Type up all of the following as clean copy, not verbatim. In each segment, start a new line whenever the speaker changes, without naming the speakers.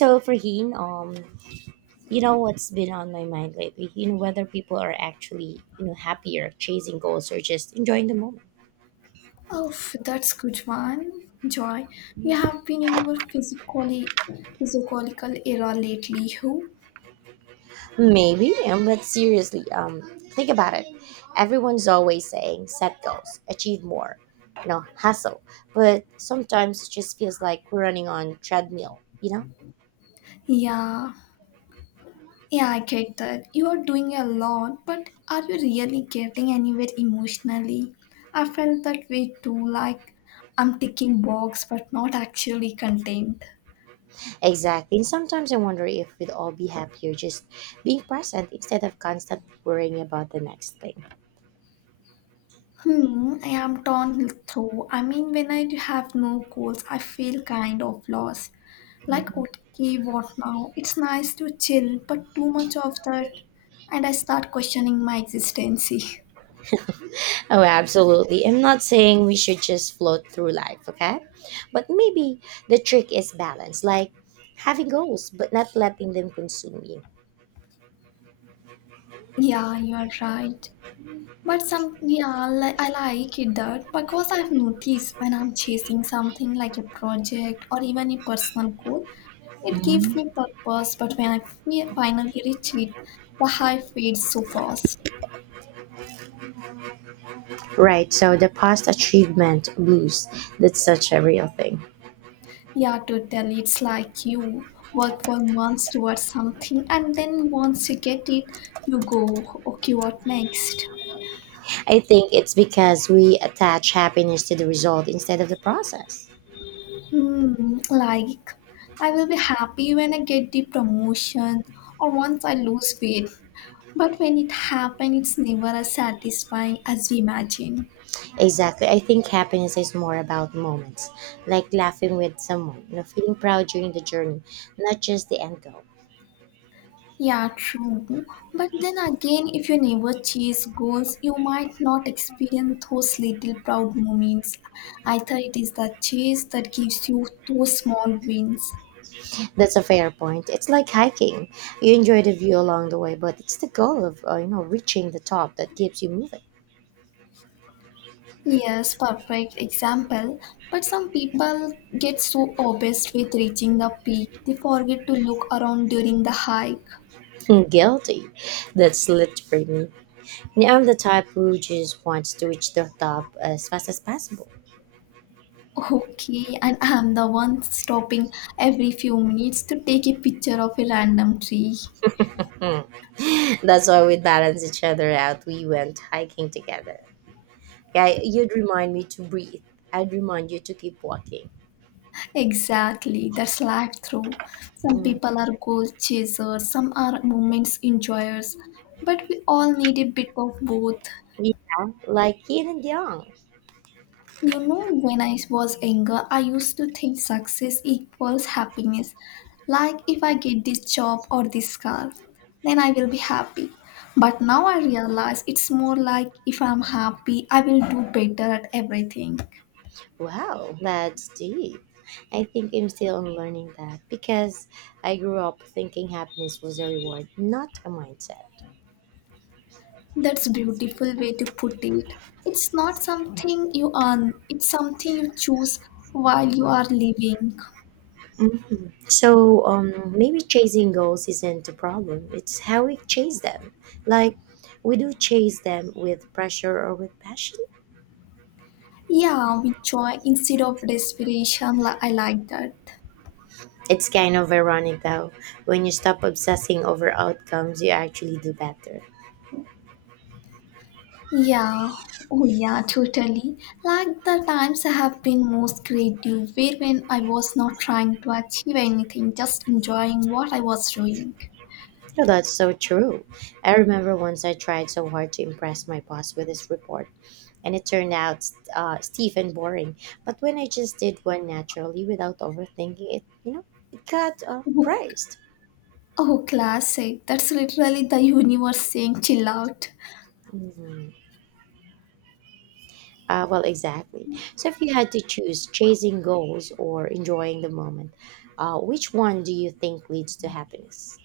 So, Farheen, you know what's been on my mind lately? You know whether people are actually, you know, happier chasing goals or just enjoying the moment.
Oh, that's good one, Joy. You have been in your physically physiological era lately, who?
Maybe, but seriously, think about it. Everyone's always saying set goals, achieve more, you know, hustle. But sometimes it just feels like we're running on treadmill, you know?
Yeah, yeah, I get that. You are doing a lot, but are you really getting anywhere emotionally? I felt that way too, like I'm ticking box but not actually content.
Exactly. And sometimes I wonder if we'd all be happier just being present instead of constantly worrying about the next thing.
Hmm, I am torn though. I mean, when I have no goals, I feel kind of lost. Like, okay, what now? It's nice to chill, but too much of that, and I start questioning my existence.
Oh, absolutely. I'm not saying we should just float through life, okay? But maybe the trick is balance, like having goals, but not letting them consume you.
Yeah, you're right. But yeah, I like it that because I've noticed when I'm chasing something like a project or even a personal goal, it gives me purpose. But when I finally reach it, the high fades so fast.
Right, so the past achievement blues, that's such a real thing.
Yeah, totally. It's like you work for months towards something, and then once you get it, you go, okay, what next?
I think it's because we attach happiness to the result instead of the process.
Hmm, like, I will be happy when I get the promotion or once I lose weight. But when it happens, it's never as satisfying as we imagine.
Exactly. I think happiness is more about moments, like laughing with someone, you know, feeling proud during the journey, not just the end goal.
Yeah, true. But then again, if you never chase goals, you might not experience those little proud moments. I thought it is the chase that gives you those small wins.
That's a fair point. It's like hiking. You enjoy the view along the way, but it's the goal of you know reaching the top that keeps you moving.
Yes, perfect example. But some people get so obsessed with reaching the peak, they forget to look around during the hike.
Guilty. That's literally me. And I'm the type who just wants to reach the top as fast as possible.
Okay, and I'm the one stopping every few minutes to take a picture of a random tree.
Hmm. That's why we balance each other out. We went hiking together. Yeah, you'd remind me to breathe. I'd remind you to keep walking.
Exactly, that's life through. Some
Mm.
people are goal chasers, some are moments enjoyers, but we all need a bit of both.
Yeah, like yin and yang.
You know, when I was younger, I used to think success equals happiness. Like if I get this job or this car, then I will be happy. But now I realize it's more like if I'm happy, I will do better at everything.
Wow, that's deep. I think I'm still unlearning that because I grew up thinking happiness was a reward, not a mindset.
That's beautiful way to put it. It's not something you earn, it's something you choose while you are living.
Mhm. So maybe chasing goals isn't the problem. It's how we chase them. Like we do chase them with pressure or with passion.
Yeah, with joy instead of desperation. I like that.
It's kind of ironic though. When you stop obsessing over outcomes, you actually do better.
Yeah. Oh yeah, totally. Like the times I have been most creative were when I was not trying to achieve anything, just enjoying what I was doing.
No, that's so true. I remember once I tried so hard to impress my boss with this report, and it turned out stiff and boring. But when I just did one naturally without overthinking it, you know, it got
Oh,
praised.
oh, classic. That's literally the universe saying chill out.
Mhm. Well, exactly. So if you had to choose chasing goals or enjoying the moment, which one do you think leads to happiness?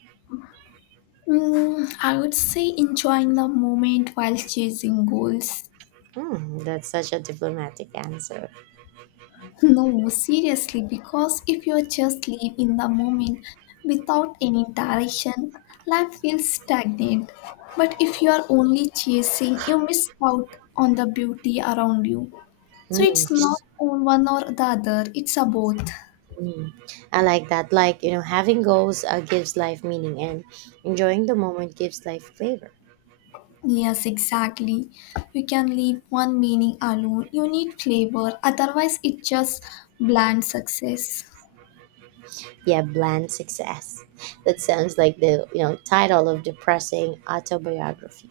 I would say enjoying the moment while chasing goals.
Hmm, that's such a diplomatic answer.
No, seriously, because if you just live in the moment without any direction, life feels stagnant. But if you are only chasing, you miss out on the beauty around you. So
Hmm.
it's not on one or the other, it's a both.
Mm. I like that. Like, you know, having goals gives life meaning and enjoying the moment gives life flavor.
Yes, exactly. You can leave one meaning alone. You need flavor, otherwise, it just bland success.
Yeah, bland success. That sounds like the, you know, title of depressing autobiography.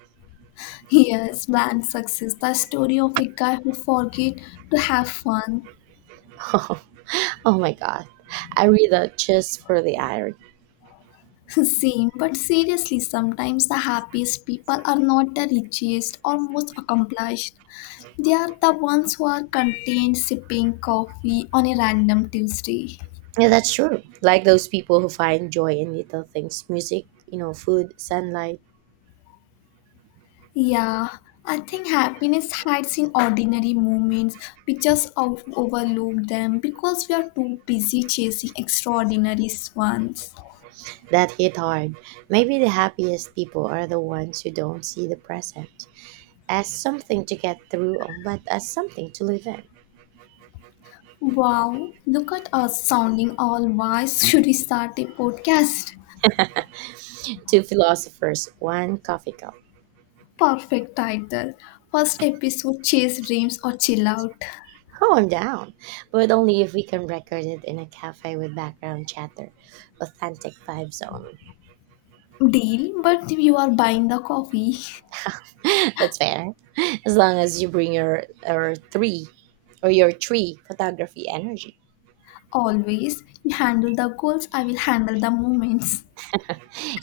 Yes, bland success, the story of a guy who forget to have fun.
Oh my God. I read that just for the irony.
Same, but seriously, sometimes the happiest people are not the richest or most accomplished. They are the ones who are content sipping coffee on a random Tuesday.
Yeah, that's true. Like those people who find joy in little things music, you know, food, sunlight
Yeah, I think happiness hides in ordinary moments. We just overlook them because we are too busy chasing extraordinary ones.
that hit hard. Maybe the happiest people are the ones who don't see the present as something to get through, but as something to live in.
Wow, look at us sounding all wise. Should we start a podcast?
Two philosophers, one coffee cup.
Perfect title. First episode Chase Dreams or Chill Out.
Oh, I'm down. But only if we can record it in a cafe with background chatter. Authentic vibe zone.
Deal, but you are buying the coffee.
That's fair. As long as you bring your or three or your tree photography energy.
Always, you handle the goals, I will handle the moments.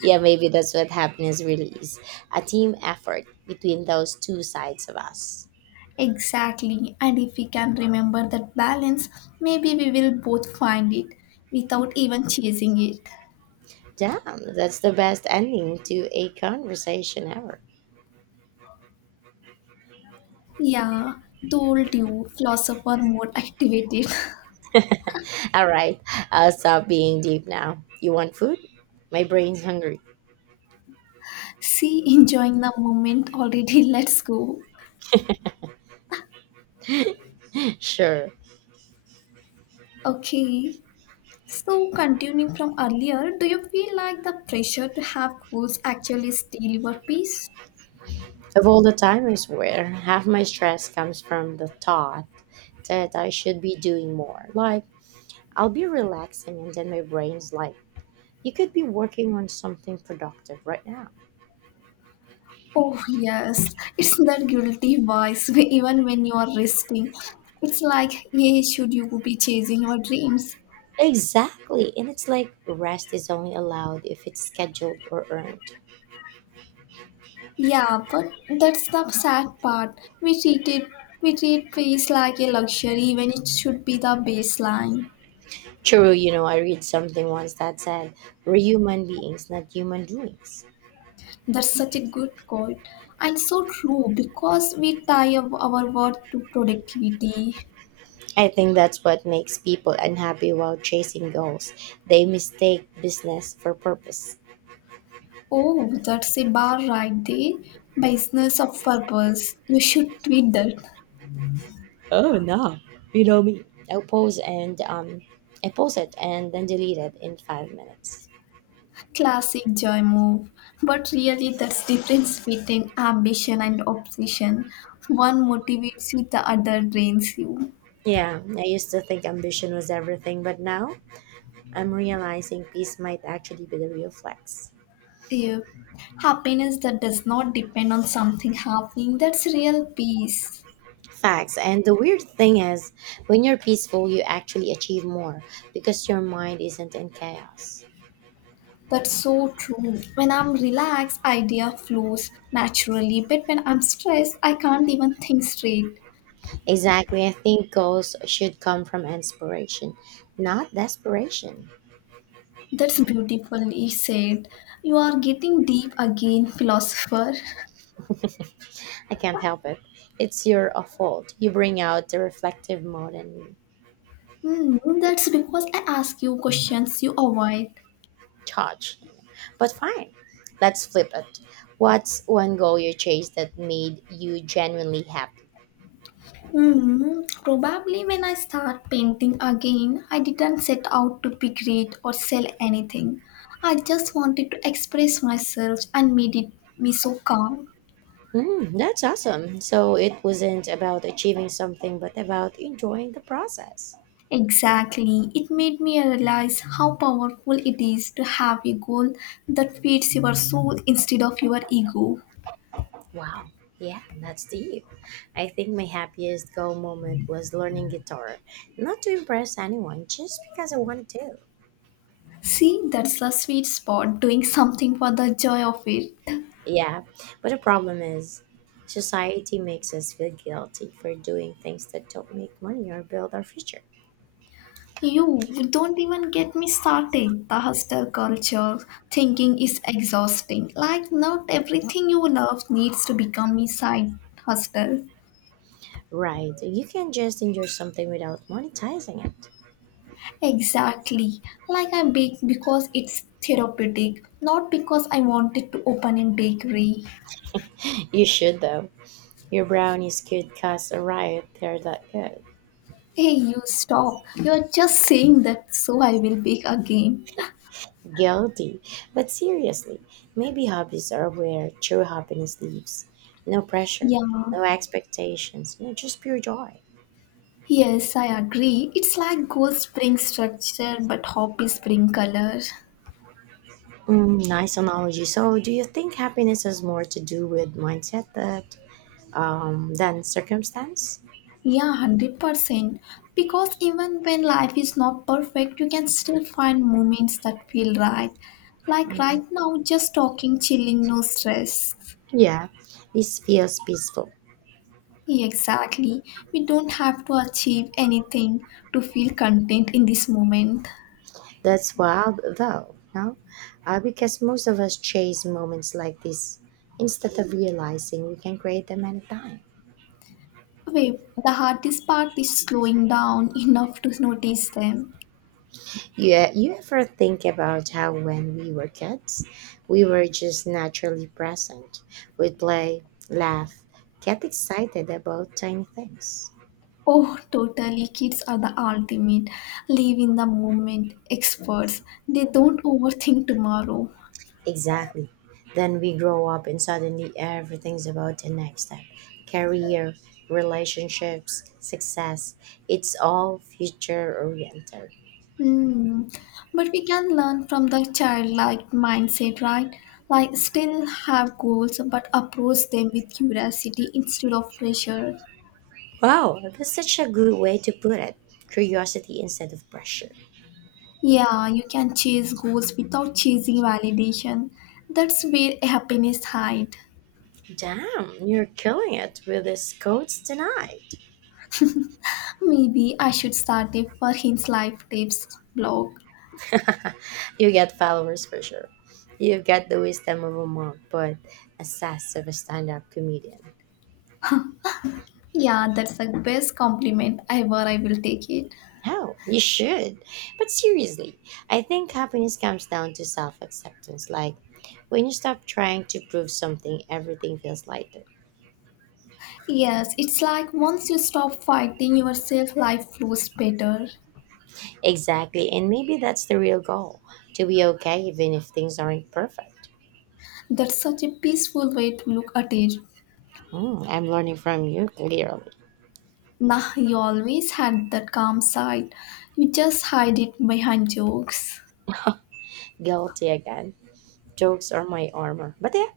Yeah, maybe that's what happiness really is. A team effort between those two sides of us.
Exactly, and if we can remember that balance, maybe we will both find it without even chasing it.
Damn, that's the best ending to a conversation ever.
Yeah, told you, philosopher more activated.
All right, I'll stop being deep now. You want food? My brain's hungry.
See, enjoying the moment already. Let's go.
Sure.
Okay. So, continuing from earlier, do you feel like the pressure to have goals actually steal your peace?
Of all the time, I swear, half my stress comes from the thought that I should be doing more. Like, I'll be relaxing, and then my brain's like, you could be working on something productive right now.
Oh, yes. It's that guilty voice, even when you are resting. It's like, yeah, should you be chasing your dreams?
Exactly. And it's like rest is only allowed if it's scheduled or earned.
Yeah, but that's the sad part. We treat peace like a luxury when it should be the baseline.
True, you know, I read something once that said, we're human beings, not human doings.
That's such a good quote and so true because we tie up our worth to productivity.
I think that's what makes people unhappy while chasing goals. They mistake business for purpose.
Oh, that's a bar right there. Business of purpose. You should tweet that.
Oh no, you know me. I'll post and um, I post it and then delete it in 5 minutes.
Classic joy move. But really, that's difference between ambition and obsession. One motivates you, the other drains you.
Yeah, I used to think ambition was everything, but now I'm realizing peace might actually be the real flex.
Yeah. Happiness that does not depend on something happening, that's real peace.
Facts. And the weird thing is, when you're peaceful, you actually achieve more because your mind isn't in chaos.
That's so true. When I'm relaxed, idea flows naturally, but when I'm stressed, I can't even think straight.
Exactly. I think goals should come from inspiration, not desperation.
That's beautifully said. You are getting deep again, philosopher.
I can't help it. It's your fault. You bring out the reflective mode and
That's because I ask you questions you avoid.
charge. But fine. Let's flip it. What's one goal you chased that made you genuinely happy?
Probably when I start painting again, I didn't set out to be great or sell anything. I just wanted to express myself and made it me so calm.
Mm, that's awesome. So it wasn't about achieving something, but about enjoying the process.
Exactly. It made me realize how powerful it is to have a goal that feeds your soul instead of your ego.
Wow. Yeah, that's deep. I think my happiest goal moment was learning guitar. Not to impress anyone, just because I wanted to.
See, that's the sweet spot, doing something for the joy of it.
Yeah, but the problem is, society makes us feel guilty for doing things that don't make money or build our future.
You don't even get me started. The hostel culture thinking is exhausting. Like, not everything you love needs to become a side hustle.
Right, you can just enjoy something without monetizing it.
Exactly. Like, I bake because it's therapeutic, not because I wanted to open a bakery.
You should, though. Your brownies could cost a riot, they're that good.
Hey, you stop. You're just saying that so I will bake again.
Guilty. But seriously, maybe hobbies are where true happiness lives. No pressure,
Yeah,
no expectations, no, just pure joy.
yes, I agree. It's like gold spring structure but happy spring color.
Mm, nice analogy. So, do you think happiness has more to do with mindset that than circumstance?
Yeah, 100%. Because even when life is not perfect, you can still find moments that feel right. Like right
Mm,
now, just talking, chilling, no stress.
yeah, this feels peaceful.
Yeah, exactly. We don't have to achieve anything to feel content in this moment.
That's wild, though, no? Because most of us chase moments like this instead of realizing we can create them anytime.
Wait, the hardest part is slowing down enough to notice them.
Yeah, you ever think about how when we were kids, we were just naturally present. We'd play, laugh, get excited about tiny things.
Oh, totally. Kids are the ultimate. Live in the moment experts. They don't overthink tomorrow.
Exactly. Then we grow up and suddenly everything's about the next step. Career, relationships, success. It's all future oriented.
Hmm. But we can learn from the childlike mindset, right? Like, still have goals, but approach them with curiosity instead of pressure.
Wow, that's such a good way to put it. Curiosity instead of pressure.
Yeah, you can chase goals without chasing validation. That's where happiness hides.
Damn, you're killing it with this quotes tonight.
Maybe I should start a for his life tips blog.
You get followers for sure. You've got the wisdom of a monk, but a sass of a stand up comedian.
Yeah, that's the best compliment ever. I will take it.
How you should. But seriously, I think happiness comes down to self acceptance. Like, when you stop trying to prove something, everything feels lighter.
Yes, it's like once you stop fighting yourself, life flows better.
Exactly, and maybe that's the real goal to be okay even if things aren't perfect.
That's such a peaceful way to look at it.
Hmm, I'm learning from you clearly.
Nah, you always had that calm side. You just hide it behind jokes.
Guilty again. Jokes are my armor. But yeah,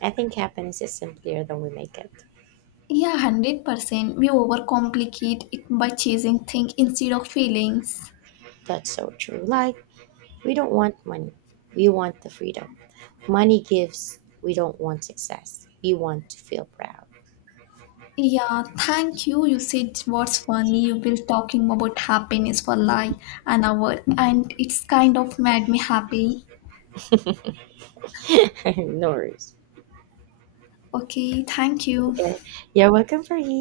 I think happiness is simpler than we make it.
Yeah, 100%. We overcomplicate it by chasing things instead of feelings.
That's so true. Like, we don't want money. We want the freedom. Money gives. We don't want success. We want to feel proud.
Yeah, thank you. You said what's funny. You were talking about happiness for like an hour, and it's kind of made me happy.
No worries.
Okay, thank you.
Okay. You're welcome, Faheen.